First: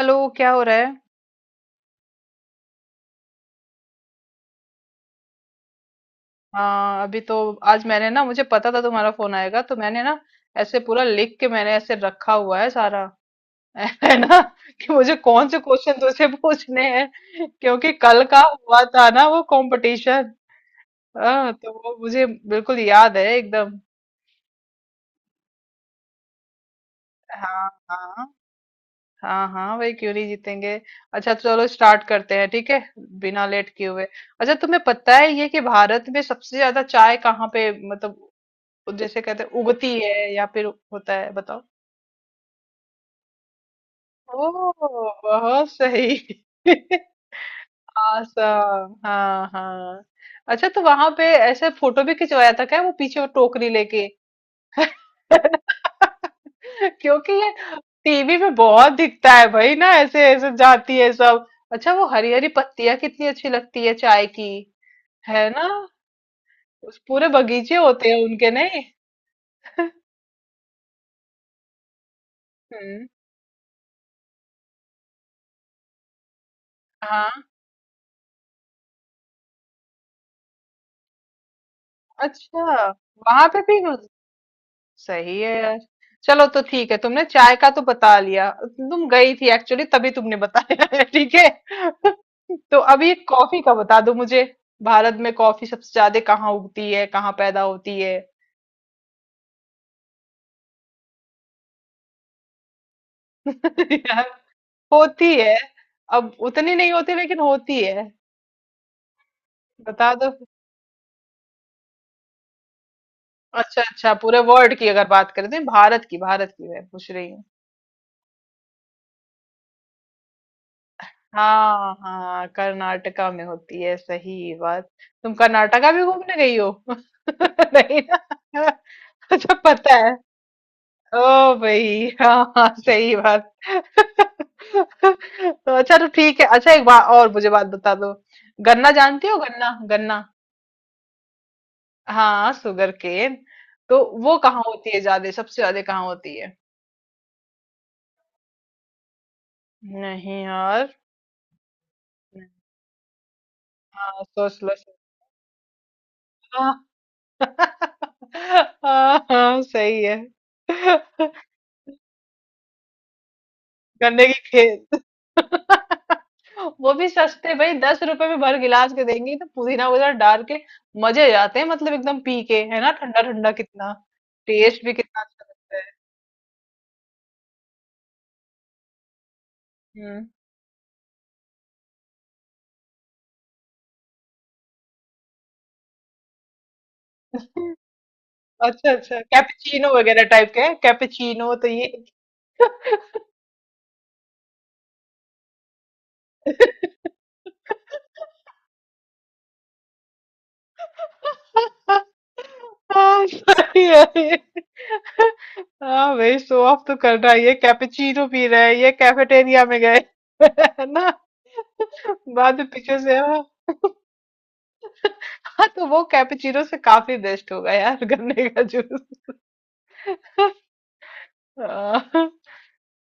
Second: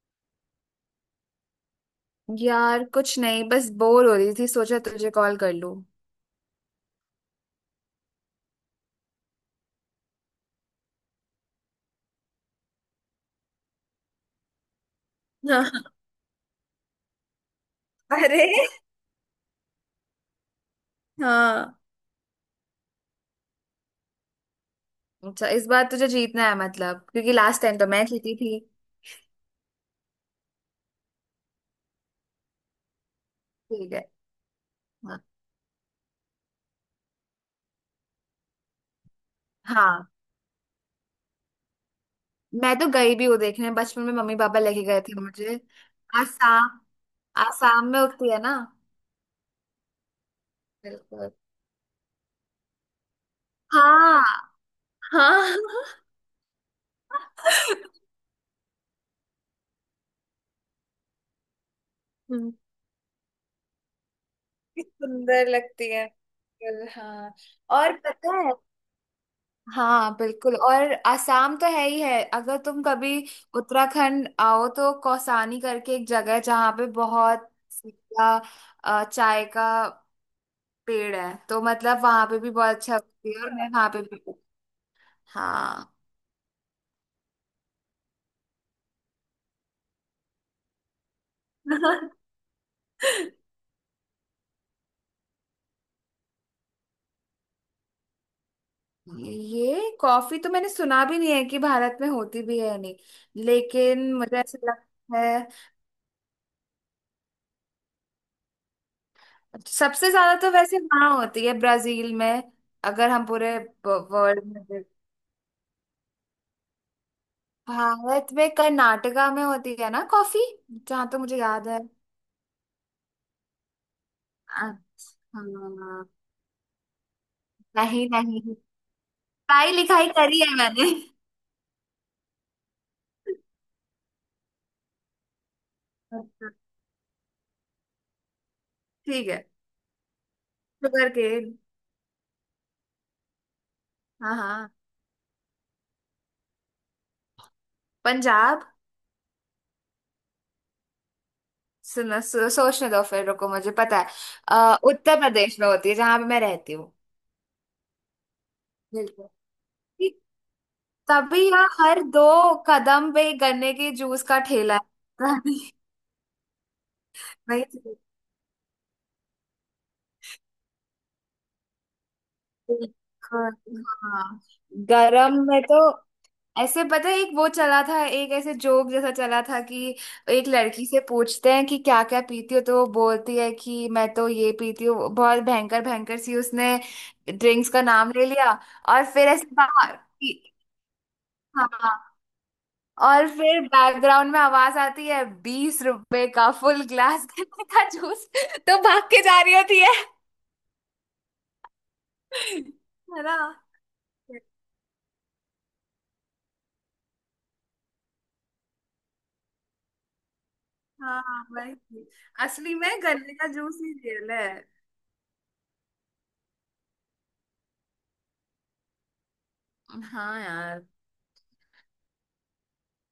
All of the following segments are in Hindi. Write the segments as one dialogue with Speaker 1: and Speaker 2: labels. Speaker 1: हेलो, क्या हो रहा है?
Speaker 2: यार कुछ नहीं, बस बोर हो रही थी, सोचा तुझे कॉल कर लूं।
Speaker 1: हाँ, अभी तो आज मैंने ना, मुझे पता था तुम्हारा फोन आएगा तो मैंने ना ऐसे पूरा लिख के मैंने ऐसे रखा हुआ है सारा। है ना कि मुझे कौन से
Speaker 2: हाँ।
Speaker 1: क्वेश्चन तुझसे पूछने हैं, क्योंकि कल का
Speaker 2: अरे।
Speaker 1: हुआ था ना वो कंपटीशन। हाँ, तो
Speaker 2: हाँ।
Speaker 1: वो मुझे बिल्कुल याद है एकदम।
Speaker 2: अच्छा, इस बार तुझे जीतना है मतलब, क्योंकि लास्ट
Speaker 1: हाँ
Speaker 2: टाइम तो मैं
Speaker 1: हाँ।
Speaker 2: जीती थी।
Speaker 1: हाँ हाँ भाई, क्यों नहीं जीतेंगे? अच्छा, चलो स्टार्ट करते हैं, ठीक है? बिना लेट किए
Speaker 2: ठीक
Speaker 1: हुए।
Speaker 2: है।
Speaker 1: अच्छा, तुम्हें पता
Speaker 2: हाँ
Speaker 1: है ये कि भारत में सबसे ज्यादा चाय कहाँ पे, मतलब वो जैसे कहते हैं उगती
Speaker 2: हाँ।
Speaker 1: है, या फिर होता है? बताओ।
Speaker 2: मैं तो गई भी हूँ देखने, बचपन में मम्मी
Speaker 1: ओ,
Speaker 2: पापा लेके गए थे मुझे।
Speaker 1: बहुत सही।
Speaker 2: आसाम। आसाम में उगती है ना।
Speaker 1: आसम, हाँ हाँ। अच्छा, तो वहां पे
Speaker 2: बिल्कुल।
Speaker 1: ऐसे फोटो भी खिंचवाया था क्या, वो पीछे वो टोकरी लेके?
Speaker 2: हाँ। हाँ।
Speaker 1: क्योंकि ये टीवी में बहुत दिखता है भाई ना, ऐसे ऐसे जाती है सब। अच्छा, वो हरी हरी
Speaker 2: हम्म,
Speaker 1: पत्तियां कितनी अच्छी लगती है चाय की।
Speaker 2: कितनी सुंदर
Speaker 1: है ना?
Speaker 2: लगती है बिल्कुल,
Speaker 1: उस पूरे
Speaker 2: हाँ।
Speaker 1: बगीचे
Speaker 2: और
Speaker 1: होते हैं
Speaker 2: पता
Speaker 1: उनके,
Speaker 2: है।
Speaker 1: नहीं?
Speaker 2: हाँ बिल्कुल, और आसाम तो है ही है, अगर तुम
Speaker 1: हम्म,
Speaker 2: कभी उत्तराखंड आओ तो कौसानी करके एक जगह है जहाँ पे
Speaker 1: हाँ।
Speaker 2: बहुत सीधा चाय का पेड़ है, तो मतलब वहां पे भी
Speaker 1: अच्छा,
Speaker 2: बहुत अच्छा होती है
Speaker 1: वहां
Speaker 2: और
Speaker 1: पे
Speaker 2: मैं
Speaker 1: भी?
Speaker 2: वहां पे भी।
Speaker 1: सही है यार।
Speaker 2: हाँ।
Speaker 1: चलो तो ठीक है, तुमने चाय का तो बता लिया, तुम गई थी एक्चुअली तभी तुमने बताया। है ठीक है। तो अभी कॉफी का बता दो मुझे। भारत में कॉफी सबसे ज्यादा कहाँ उगती है, कहाँ पैदा होती है?
Speaker 2: ये कॉफी तो मैंने सुना भी नहीं है कि भारत में होती भी है नहीं, लेकिन
Speaker 1: यार,
Speaker 2: मुझे ऐसा लगता
Speaker 1: होती
Speaker 2: है
Speaker 1: है। अब उतनी नहीं होती, लेकिन होती है।
Speaker 2: सबसे
Speaker 1: बता दो।
Speaker 2: ज्यादा तो वैसे वहां होती है, ब्राजील में। अगर हम पूरे
Speaker 1: अच्छा अच्छा, पूरे
Speaker 2: वर्ल्ड
Speaker 1: वर्ल्ड
Speaker 2: में।
Speaker 1: की अगर बात करें तो? भारत की, भारत की मैं पूछ रही हूँ।
Speaker 2: भारत में कर्नाटका में होती है ना कॉफी, जहाँ तो मुझे याद है।
Speaker 1: हाँ हाँ, कर्नाटका में होती है, सही बात। तुम
Speaker 2: अच्छा।
Speaker 1: कर्नाटका भी घूमने गई हो? नहीं
Speaker 2: नहीं नहीं,
Speaker 1: ना? अच्छा,
Speaker 2: पढ़ाई
Speaker 1: पता
Speaker 2: लिखाई
Speaker 1: है?
Speaker 2: करी है मैंने।
Speaker 1: ओ भाई, हाँ हाँ, सही बात। तो अच्छा, तो ठीक है।
Speaker 2: अच्छा।
Speaker 1: अच्छा, एक बात और मुझे बात बता दो। गन्ना, जानती
Speaker 2: ठीक
Speaker 1: हो?
Speaker 2: है।
Speaker 1: गन्ना गन्ना?
Speaker 2: Sugar cane.
Speaker 1: हाँ, शुगर केन। तो
Speaker 2: हाँ
Speaker 1: वो कहाँ
Speaker 2: हाँ।
Speaker 1: होती है ज्यादा, सबसे ज्यादा कहाँ होती है?
Speaker 2: पंजाब।
Speaker 1: नहीं यार।
Speaker 2: सुनो सोचने दो फिर, रुको मुझे पता है।
Speaker 1: हाँ, सोच लो, सोच
Speaker 2: उत्तर प्रदेश में होती है, जहां पे मैं
Speaker 1: लो।
Speaker 2: रहती हूँ।
Speaker 1: हाँ
Speaker 2: बिल्कुल।
Speaker 1: हाँ, सही
Speaker 2: ठीक,
Speaker 1: है।
Speaker 2: तभी यहाँ हर दो कदम पे गन्ने के जूस
Speaker 1: गन्ने
Speaker 2: का
Speaker 1: की
Speaker 2: ठेला
Speaker 1: खेत।
Speaker 2: है।
Speaker 1: वो भी सस्ते
Speaker 2: नहीं।
Speaker 1: भाई, 10 रुपए में भर गिलास के देंगे, तो पुदीना वगैरह डाल के मजे आ जाते हैं मतलब एकदम पी के, है ना? ठंडा ठंडा
Speaker 2: बिल्कुल।
Speaker 1: कितना,
Speaker 2: हाँ।
Speaker 1: टेस्ट भी कितना
Speaker 2: गर्म
Speaker 1: अच्छा
Speaker 2: में तो
Speaker 1: लगता
Speaker 2: ऐसे पता है, एक वो चला था, एक ऐसे जोक जैसा चला था कि
Speaker 1: है। हम्म।
Speaker 2: एक लड़की से पूछते हैं कि क्या क्या पीती हो, तो वो बोलती है कि मैं तो ये पीती हूँ, बहुत भयंकर भयंकर सी, उसने ड्रिंक्स का नाम ले लिया,
Speaker 1: अच्छा
Speaker 2: और
Speaker 1: अच्छा,
Speaker 2: फिर ऐसे
Speaker 1: कैपेचिनो
Speaker 2: बाहर
Speaker 1: वगैरह टाइप के? कैपेचिनो तो ये।
Speaker 2: हाँ, और फिर बैकग्राउंड में आवाज आती है, 20 रुपए का फुल ग्लास गन्ने का जूस, तो भाग के जा रही होती है। है
Speaker 1: हाँ,
Speaker 2: ना।
Speaker 1: सही है ये। हाँ भाई, शो ऑफ तो कर रहा है, ये कैपेचिनो पी रहा है, ये कैफेटेरिया में गए। है ना?
Speaker 2: हाँ वही।
Speaker 1: बाद में
Speaker 2: असली में
Speaker 1: पीछे से
Speaker 2: गन्ने
Speaker 1: हाँ।
Speaker 2: का जूस ही रियल है।
Speaker 1: हाँ, तो वो कैपेचिनो से काफी बेस्ट होगा यार, गन्ने का जूस।
Speaker 2: हाँ यार।
Speaker 1: हाँ।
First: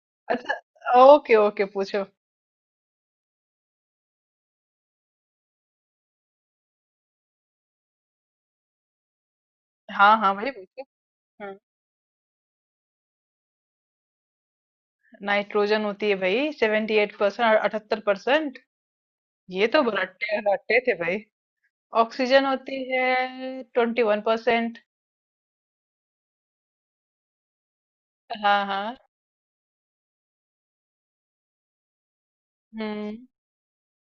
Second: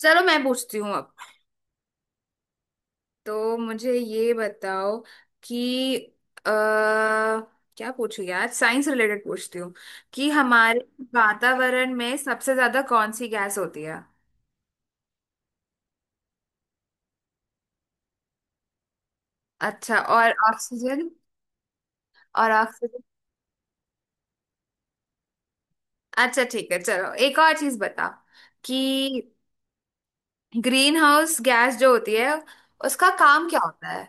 Speaker 2: चलो मैं पूछती हूँ
Speaker 1: अच्छा,
Speaker 2: अब।
Speaker 1: ओके ओके, पूछो।
Speaker 2: तो मुझे ये बताओ कि अ क्या पूछू यार, साइंस रिलेटेड पूछती हूँ
Speaker 1: हाँ
Speaker 2: कि
Speaker 1: हाँ भाई,
Speaker 2: हमारे
Speaker 1: पूछो। हम्म,
Speaker 2: वातावरण में सबसे ज्यादा कौन सी गैस होती है?
Speaker 1: नाइट्रोजन होती है भाई, 78%। और 78%। ये तो
Speaker 2: अच्छा। और
Speaker 1: रट्टे रट्टे थे
Speaker 2: ऑक्सीजन।
Speaker 1: भाई। ऑक्सीजन
Speaker 2: और
Speaker 1: होती
Speaker 2: ऑक्सीजन।
Speaker 1: है, 21%।
Speaker 2: अच्छा ठीक है, चलो एक और चीज बता,
Speaker 1: हाँ
Speaker 2: कि
Speaker 1: हाँ।
Speaker 2: ग्रीन हाउस गैस जो होती है उसका
Speaker 1: हम्म
Speaker 2: काम क्या होता है?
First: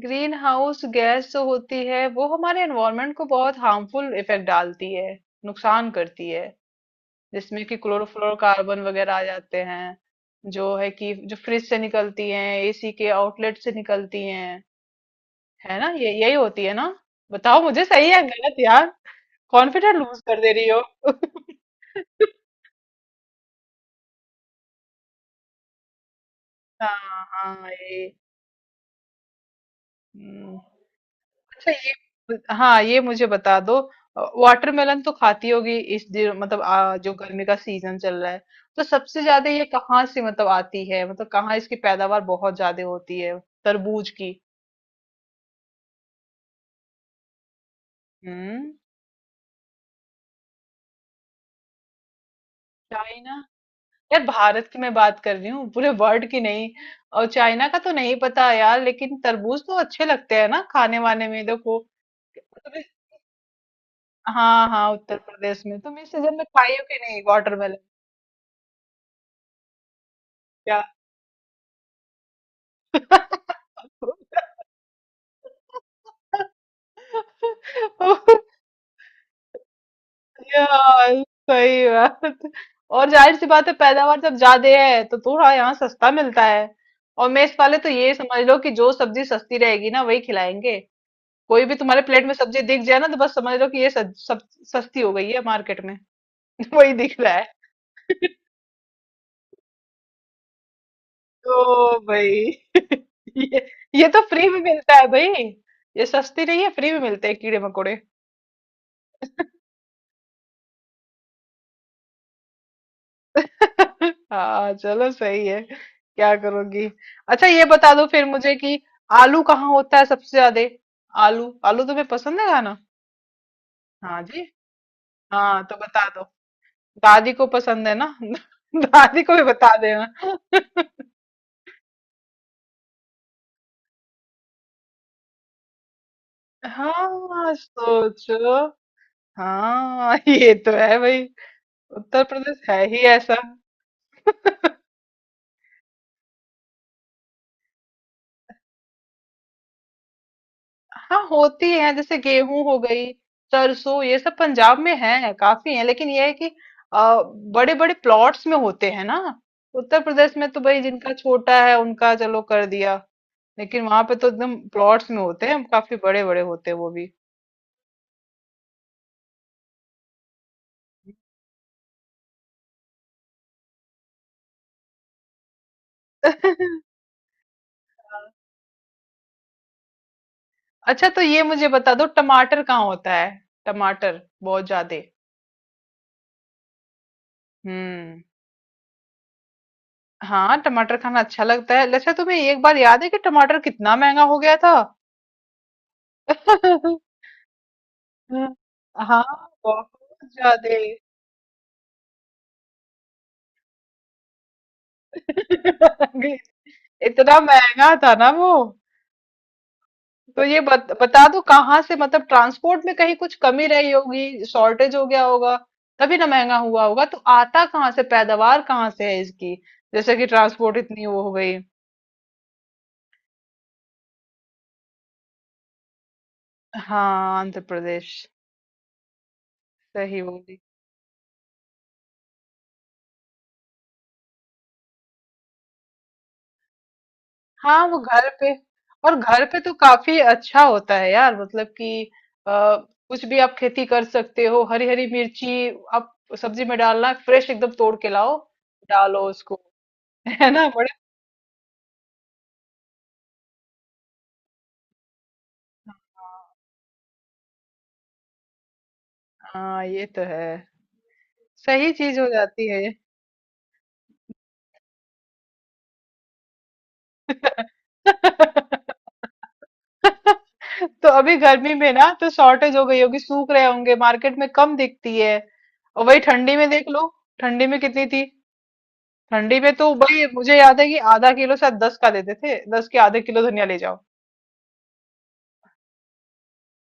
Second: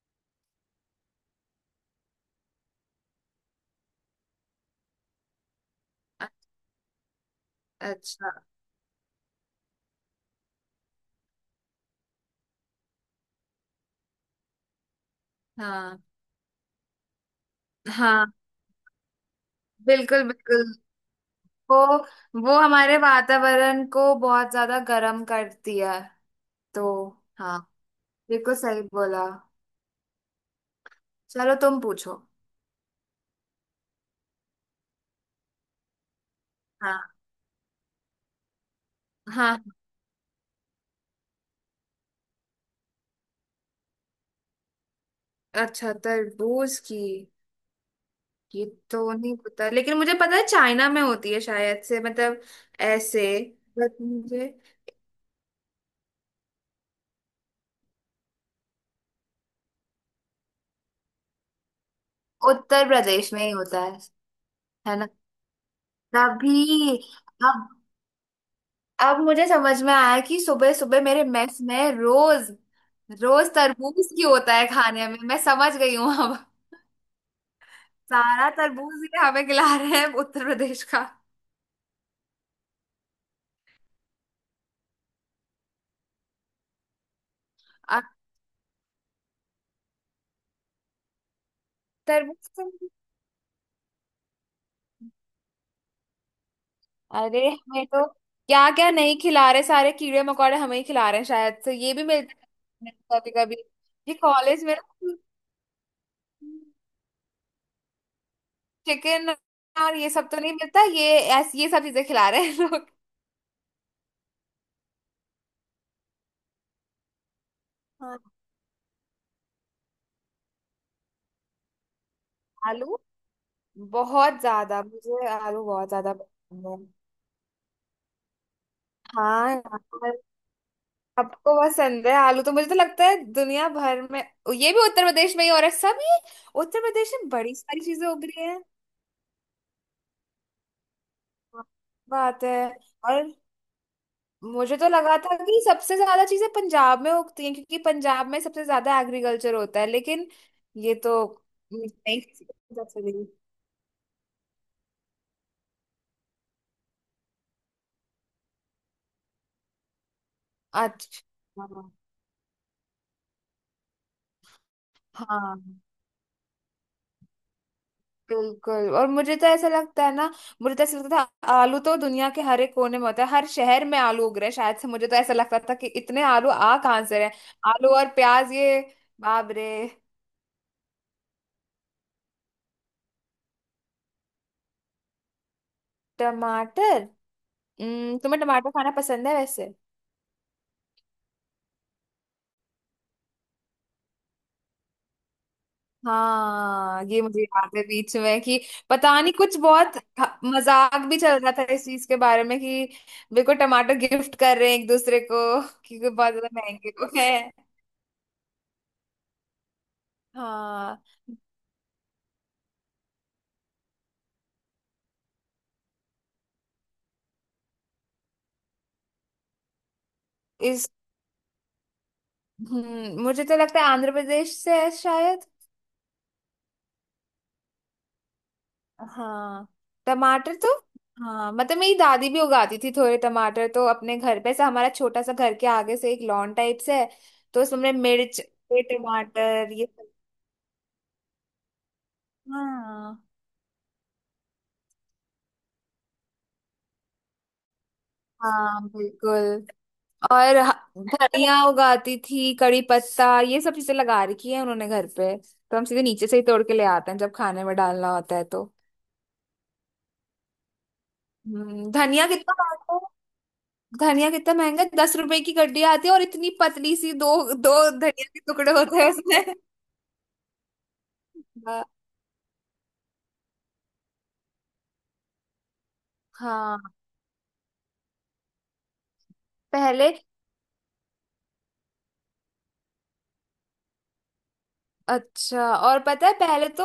Speaker 1: ग्रीन हाउस गैस जो होती है वो हमारे एनवायरनमेंट को बहुत हार्मफुल इफेक्ट डालती है, नुकसान करती है। जिसमें कि
Speaker 2: अच्छा।
Speaker 1: क्लोरोफ्लोरोकार्बन वगैरह आ जाते हैं, जो है कि जो फ्रिज से निकलती हैं, एसी के आउटलेट से निकलती हैं। है ना,
Speaker 2: हाँ
Speaker 1: ये यही होती है ना? बताओ मुझे, सही है
Speaker 2: हाँ।
Speaker 1: गलत यार? कॉन्फिडेंट लूज
Speaker 2: बिल्कुल
Speaker 1: कर दे
Speaker 2: बिल्कुल,
Speaker 1: रही हो।
Speaker 2: वो वो हमारे वातावरण को बहुत ज्यादा गर्म करती है, तो।
Speaker 1: हाँ
Speaker 2: हाँ।
Speaker 1: हाँ, ये।
Speaker 2: बिल्कुल सही बोला।
Speaker 1: हम्म,
Speaker 2: चलो
Speaker 1: अच्छा
Speaker 2: तुम
Speaker 1: ये,
Speaker 2: पूछो।
Speaker 1: हाँ, ये मुझे बता दो। वाटरमेलन तो खाती होगी इस दिन, मतलब जो
Speaker 2: हाँ
Speaker 1: गर्मी का सीजन चल रहा है, तो सबसे ज्यादा
Speaker 2: हाँ।
Speaker 1: ये कहाँ से, मतलब आती है, मतलब कहाँ इसकी पैदावार बहुत ज्यादा होती है, तरबूज की?
Speaker 2: अच्छा तरबूज की ये
Speaker 1: हम्म
Speaker 2: तो नहीं पता, लेकिन मुझे पता है चाइना में होती है शायद से, मतलब ऐसे,
Speaker 1: चाइना?
Speaker 2: बट
Speaker 1: यार,
Speaker 2: मुझे।
Speaker 1: भारत की मैं बात कर रही हूँ, पूरे वर्ल्ड की नहीं। और चाइना का तो नहीं पता यार, लेकिन तरबूज तो अच्छे लगते हैं ना खाने वाने में, देखो तुम्हें-
Speaker 2: उत्तर प्रदेश में ही होता है।
Speaker 1: हाँ हाँ,
Speaker 2: है ना।
Speaker 1: उत्तर प्रदेश में तुम इस सीजन में खाई हो
Speaker 2: तभी।
Speaker 1: कि नहीं,
Speaker 2: अब
Speaker 1: वाटरमेलन?
Speaker 2: अब मुझे समझ में आया कि सुबह
Speaker 1: क्या?
Speaker 2: सुबह मेरे मेस में रोज रोज तरबूज की होता है खाने में, मैं समझ गई हूँ अब। सारा तरबूज ये हमें खिला रहे हैं उत्तर प्रदेश का।
Speaker 1: यार सही बात। और जाहिर सी बात है पैदावार जब ज्यादा है तो थोड़ा यहाँ सस्ता मिलता है। और मेस वाले तो
Speaker 2: अब
Speaker 1: ये समझ लो कि जो सब्जी सस्ती रहेगी ना वही खिलाएंगे। कोई भी तुम्हारे प्लेट में
Speaker 2: तरबूज
Speaker 1: सब्जी दिख
Speaker 2: से-
Speaker 1: जाए ना तो बस समझ लो कि ये सब सस्ती हो गई है मार्केट में। वही दिख रहा
Speaker 2: अरे
Speaker 1: है।
Speaker 2: हमें तो क्या क्या नहीं खिला रहे, सारे कीड़े मकोड़े हमें ही खिला रहे हैं शायद, तो ये
Speaker 1: ओ
Speaker 2: भी
Speaker 1: भाई।
Speaker 2: मिलता है कभी कभी,
Speaker 1: ये ये
Speaker 2: ये
Speaker 1: तो फ्री में
Speaker 2: कॉलेज में,
Speaker 1: मिलता है भाई। ये सस्ती नहीं है, फ्री में मिलते हैं कीड़े मकोड़े।
Speaker 2: चिकन और ये सब तो नहीं मिलता, ये ऐस ये सब चीजें खिला रहे हैं लोग।
Speaker 1: हाँ, चलो सही है, क्या करोगी? अच्छा, ये बता दो
Speaker 2: हाँ,
Speaker 1: फिर मुझे कि आलू कहाँ होता है सबसे ज्यादा? आलू, आलू तुम्हें पसंद है खाना?
Speaker 2: आलू
Speaker 1: हाँ
Speaker 2: बहुत
Speaker 1: जी।
Speaker 2: ज्यादा, मुझे आलू
Speaker 1: हाँ तो
Speaker 2: बहुत
Speaker 1: बता
Speaker 2: ज्यादा
Speaker 1: दो।
Speaker 2: पसंद है।
Speaker 1: दादी को पसंद है ना? दादी को भी
Speaker 2: हाँ
Speaker 1: बता
Speaker 2: यार,
Speaker 1: देना।
Speaker 2: आपको पसंद है आलू, तो मुझे तो लगता है दुनिया भर में ये भी उत्तर प्रदेश में ही हो रहा है सब, ये उत्तर प्रदेश में
Speaker 1: हाँ,
Speaker 2: बड़ी सारी चीजें उग रही है।
Speaker 1: सोचो। हाँ। ये तो है भाई, उत्तर
Speaker 2: बात है।
Speaker 1: प्रदेश है ही
Speaker 2: और
Speaker 1: ऐसा।
Speaker 2: मुझे तो लगा था कि सबसे ज्यादा चीजें पंजाब में उगती हैं क्योंकि पंजाब में सबसे ज्यादा एग्रीकल्चर होता है, लेकिन ये तो
Speaker 1: हाँ होती
Speaker 2: नहीं,
Speaker 1: है, जैसे गेहूं हो गई,
Speaker 2: नहीं,
Speaker 1: सरसों, ये सब पंजाब में है, काफी है। लेकिन ये है कि बड़े बड़े प्लॉट्स में होते हैं ना। उत्तर प्रदेश में तो भाई जिनका
Speaker 2: अच्छा।
Speaker 1: छोटा है उनका चलो कर दिया, लेकिन वहां पे तो एकदम प्लॉट्स में होते
Speaker 2: हाँ
Speaker 1: हैं, काफी बड़े बड़े होते हैं वो भी।
Speaker 2: बिल्कुल, और मुझे तो ऐसा लगता है ना, मुझे तो ऐसा लगता था आलू तो दुनिया के हर एक कोने में होता है, हर शहर में आलू उग रहे हैं शायद से, मुझे तो ऐसा लगता था कि इतने आलू आ कहाँ से रहे हैं? आलू और प्याज ये, बाप रे।
Speaker 1: अच्छा, तो ये मुझे बता दो, टमाटर कहाँ होता है, टमाटर बहुत ज्यादा?
Speaker 2: टमाटर।
Speaker 1: हम्म।
Speaker 2: तुम्हें टमाटर खाना पसंद है वैसे?
Speaker 1: हाँ, टमाटर खाना अच्छा लगता है। अच्छा, तुम्हें एक बार याद है कि टमाटर कितना महंगा हो गया था?
Speaker 2: हाँ ये मुझे याद है, बीच में
Speaker 1: हाँ,
Speaker 2: कि पता
Speaker 1: हाँ,
Speaker 2: नहीं कुछ
Speaker 1: बहुत
Speaker 2: बहुत
Speaker 1: ज्यादे।
Speaker 2: मजाक भी चल रहा था इस चीज के बारे में कि बिल्कुल टमाटर गिफ्ट कर रहे हैं एक दूसरे को, क्योंकि बहुत ज्यादा महंगे हो गए
Speaker 1: इतना
Speaker 2: हैं।
Speaker 1: महंगा था ना वो। तो ये
Speaker 2: हाँ।
Speaker 1: बता दो कहाँ से, मतलब ट्रांसपोर्ट में कहीं कुछ कमी रही होगी, शॉर्टेज हो गया होगा, तभी ना महंगा हुआ होगा। तो आता कहाँ से, पैदावार कहाँ से है इसकी? जैसे कि ट्रांसपोर्ट इतनी वो हो गई।
Speaker 2: हम्म, मुझे तो लगता है आंध्र प्रदेश से है शायद।
Speaker 1: हाँ, आंध्र प्रदेश।
Speaker 2: हाँ।
Speaker 1: सही
Speaker 2: टमाटर
Speaker 1: बोली।
Speaker 2: तो, हाँ मतलब मेरी दादी भी उगाती थी थोड़े टमाटर, तो अपने घर पे से, हमारा छोटा सा घर के आगे से एक लॉन टाइप से है, तो उसमें
Speaker 1: हाँ,
Speaker 2: हमने
Speaker 1: वो घर
Speaker 2: मिर्च
Speaker 1: पे।
Speaker 2: ये
Speaker 1: और घर पे तो
Speaker 2: टमाटर ये सब।
Speaker 1: काफी अच्छा होता है यार, मतलब कि आ,
Speaker 2: हाँ।
Speaker 1: कुछ भी आप खेती कर सकते हो, हरी हरी मिर्ची। आप सब्जी में डालना है, फ्रेश एकदम तोड़ के लाओ,
Speaker 2: हाँ
Speaker 1: डालो उसको।
Speaker 2: बिल्कुल,
Speaker 1: है
Speaker 2: और
Speaker 1: ना बड़े?
Speaker 2: धनिया उगाती थी, कड़ी पत्ता, ये सब चीजें लगा रखी है उन्होंने घर पे, तो हम सीधे नीचे से ही तोड़ के ले आते हैं जब खाने में डालना होता है तो।
Speaker 1: हाँ, ये तो है, सही चीज हो
Speaker 2: धनिया कितना,
Speaker 1: जाती है।
Speaker 2: धनिया कितना महंगा है? 10 रुपए की गड्डी आती है और इतनी पतली सी दो दो धनिया के टुकड़े होते हैं उसमें।
Speaker 1: तो अभी गर्मी
Speaker 2: ब-
Speaker 1: में ना तो शॉर्टेज हो गई होगी, सूख रहे होंगे, मार्केट में कम दिखती है। और वही ठंडी में
Speaker 2: हाँ।
Speaker 1: देख लो, ठंडी में कितनी थी। ठंडी में तो
Speaker 2: पहले।
Speaker 1: भाई मुझे याद है कि आधा किलो शायद 10 का देते थे, 10 के आधे किलो धनिया ले जाओ।
Speaker 2: अच्छा, और पता है, पहले तो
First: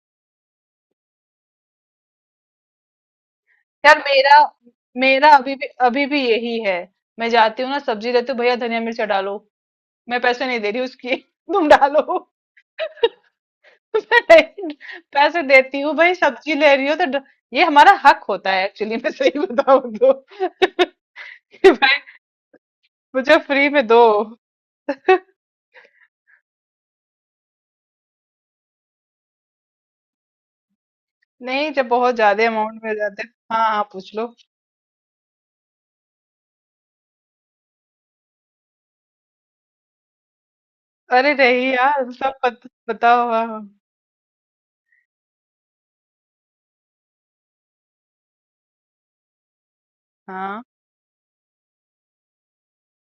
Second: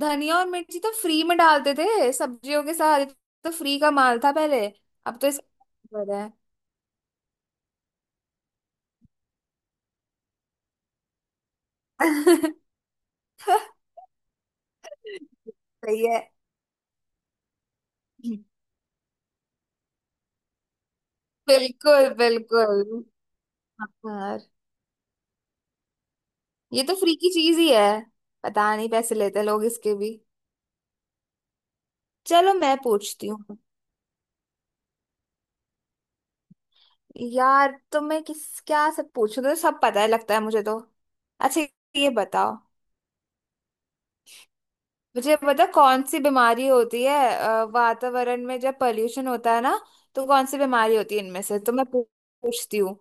Speaker 2: धनिया और मिर्ची तो फ्री में डालते थे सब्जियों के साथ, ये तो फ्री का
Speaker 1: यार
Speaker 2: माल था
Speaker 1: मेरा
Speaker 2: पहले, अब तो
Speaker 1: मेरा अभी भी,
Speaker 2: इसका
Speaker 1: अभी
Speaker 2: हो
Speaker 1: भी
Speaker 2: रहा है।
Speaker 1: यही है। मैं जाती हूँ ना सब्जी लेती हूँ, भैया धनिया मिर्चा डालो। मैं पैसे नहीं दे रही उसकी। तुम डालो। मैं पैसे देती हूँ
Speaker 2: सही
Speaker 1: भाई,
Speaker 2: है।
Speaker 1: सब्जी ले रही हो तो ये हमारा हक होता है एक्चुअली, मैं सही बताऊँ तो। कि भाई
Speaker 2: बिल्कुल बिल्कुल।
Speaker 1: मुझे फ्री में दो।
Speaker 2: यार ये तो फ्री की चीज ही है, पता नहीं पैसे लेते लोग इसके भी।
Speaker 1: नहीं, जब बहुत ज्यादा
Speaker 2: चलो मैं
Speaker 1: अमाउंट में जाते।
Speaker 2: पूछती हूँ।
Speaker 1: हाँ हाँ, पूछ लो।
Speaker 2: यार तो मैं किस क्या सब पूछूं, तो सब पता है लगता है मुझे तो।
Speaker 1: अरे
Speaker 2: अच्छा
Speaker 1: नहीं यार,
Speaker 2: ये
Speaker 1: सब
Speaker 2: बताओ
Speaker 1: बताओ। हाँ
Speaker 2: मुझे, पता कौन सी बीमारी होती है वातावरण में जब पॉल्यूशन होता है ना, तो कौन सी
Speaker 1: हाँ
Speaker 2: बीमारी होती है इनमें से, तो मैं पूछती हूँ,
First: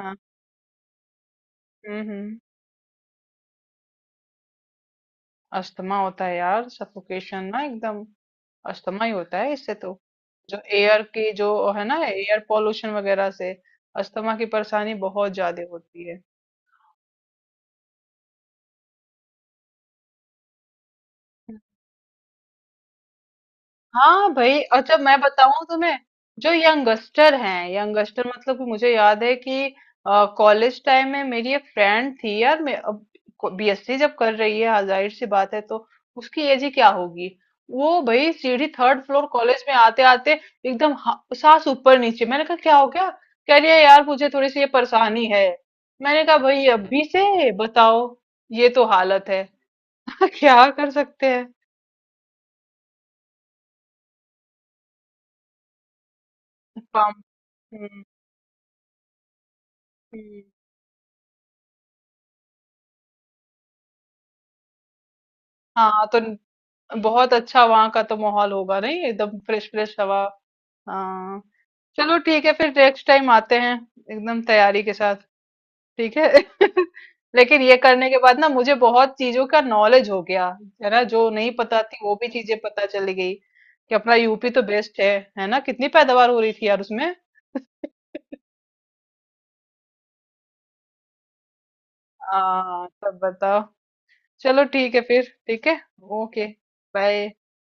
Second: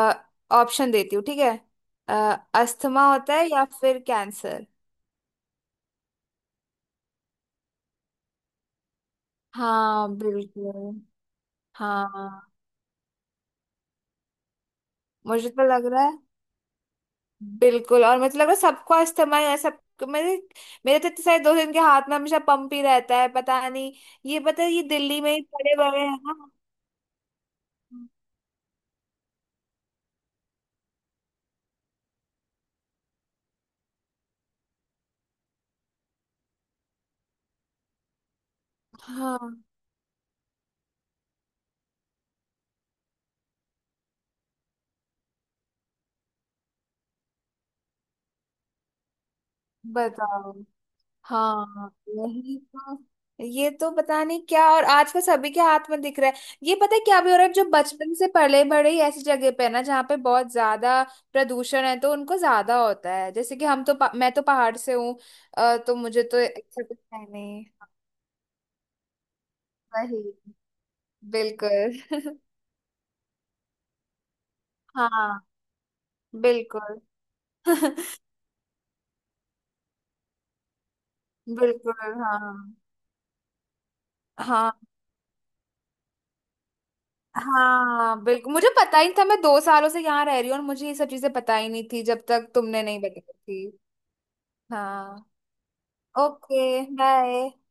Speaker 1: हाँ।
Speaker 2: ऑप्शन देती हूँ ठीक है। अ,
Speaker 1: हम्म
Speaker 2: अस्थमा होता है या फिर कैंसर?
Speaker 1: अस्थमा होता है यार, सफोकेशन ना एकदम, अस्थमा ही होता है इससे तो।
Speaker 2: हाँ
Speaker 1: जो
Speaker 2: बिल्कुल।
Speaker 1: एयर की जो, है ना,
Speaker 2: हाँ।
Speaker 1: एयर पोल्यूशन वगैरह से अस्थमा की परेशानी बहुत
Speaker 2: मुझे
Speaker 1: ज्यादा
Speaker 2: तो लग रहा
Speaker 1: होती
Speaker 2: है
Speaker 1: है।
Speaker 2: बिल्कुल, और मतलब लग रहा है सबका इस्तेमाल है सब, मेरे मेरे तो इतने सारे दोस्त हैं, इनके हाथ में हमेशा पंप ही रहता है, पता नहीं,
Speaker 1: हाँ
Speaker 2: ये
Speaker 1: भाई,
Speaker 2: पता है ये
Speaker 1: अच्छा मैं
Speaker 2: दिल्ली में ही
Speaker 1: बताऊं
Speaker 2: पड़े
Speaker 1: तुम्हें।
Speaker 2: बड़े हैं ना।
Speaker 1: जो यंगस्टर हैं, यंगस्टर मतलब, कि मुझे याद है कि कॉलेज टाइम में मेरी एक फ्रेंड थी यार, मैं अब बीएससी जब कर रही है, हाँ, जाहिर सी बात है तो उसकी एज ही क्या होगी। वो भाई सीढ़ी, थर्ड फ्लोर
Speaker 2: हाँ।
Speaker 1: कॉलेज में आते आते एकदम सांस ऊपर नीचे। मैंने कहा क्या हो गया, कह रही है यार मुझे थोड़ी सी ये परेशानी है। मैंने कहा भाई अभी से बताओ, ये तो हालत है।
Speaker 2: बताओ।
Speaker 1: क्या कर सकते हैं?
Speaker 2: हाँ यही तो, ये तो पता नहीं क्या, और आजकल सभी के हाथ में दिख रहा है, ये पता है
Speaker 1: काम।
Speaker 2: क्या भी हो रहा है, जो
Speaker 1: हम्म।
Speaker 2: बचपन से पले बड़े ही ऐसी जगह पे है ना जहाँ पे
Speaker 1: हम्म।
Speaker 2: बहुत ज्यादा प्रदूषण है, तो उनको ज्यादा होता है, जैसे कि हम तो मैं तो पहाड़ से हूँ, तो
Speaker 1: हाँ, तो
Speaker 2: मुझे तो ऐसा कुछ है
Speaker 1: बहुत
Speaker 2: नहीं।
Speaker 1: अच्छा वहां का तो माहौल होगा नहीं, एकदम फ्रेश फ्रेश हवा।
Speaker 2: वही।
Speaker 1: हाँ।
Speaker 2: बिल्कुल।
Speaker 1: चलो ठीक है फिर, नेक्स्ट टाइम आते हैं एकदम तैयारी के साथ,
Speaker 2: हाँ।
Speaker 1: ठीक है?
Speaker 2: बिल्कुल।
Speaker 1: लेकिन ये करने के बाद ना मुझे बहुत चीजों का नॉलेज हो गया, है ना? जो नहीं पता
Speaker 2: बिल्कुल।
Speaker 1: थी वो भी
Speaker 2: हाँ।
Speaker 1: चीजें पता चली गई कि अपना यूपी तो
Speaker 2: हाँ।
Speaker 1: बेस्ट है। है ना? कितनी पैदावार हो रही थी यार उसमें।
Speaker 2: हाँ बिल्कुल, मुझे पता ही नहीं था, मैं 2 सालों से यहाँ रह रही हूँ और मुझे ये सब चीजें पता ही नहीं थी जब तक तुमने
Speaker 1: हाँ,
Speaker 2: नहीं
Speaker 1: सब
Speaker 2: बताई
Speaker 1: बताओ।
Speaker 2: थी।
Speaker 1: चलो ठीक है
Speaker 2: हाँ।
Speaker 1: फिर, ठीक है। ओके।
Speaker 2: ओके।
Speaker 1: बाय।
Speaker 2: बाय।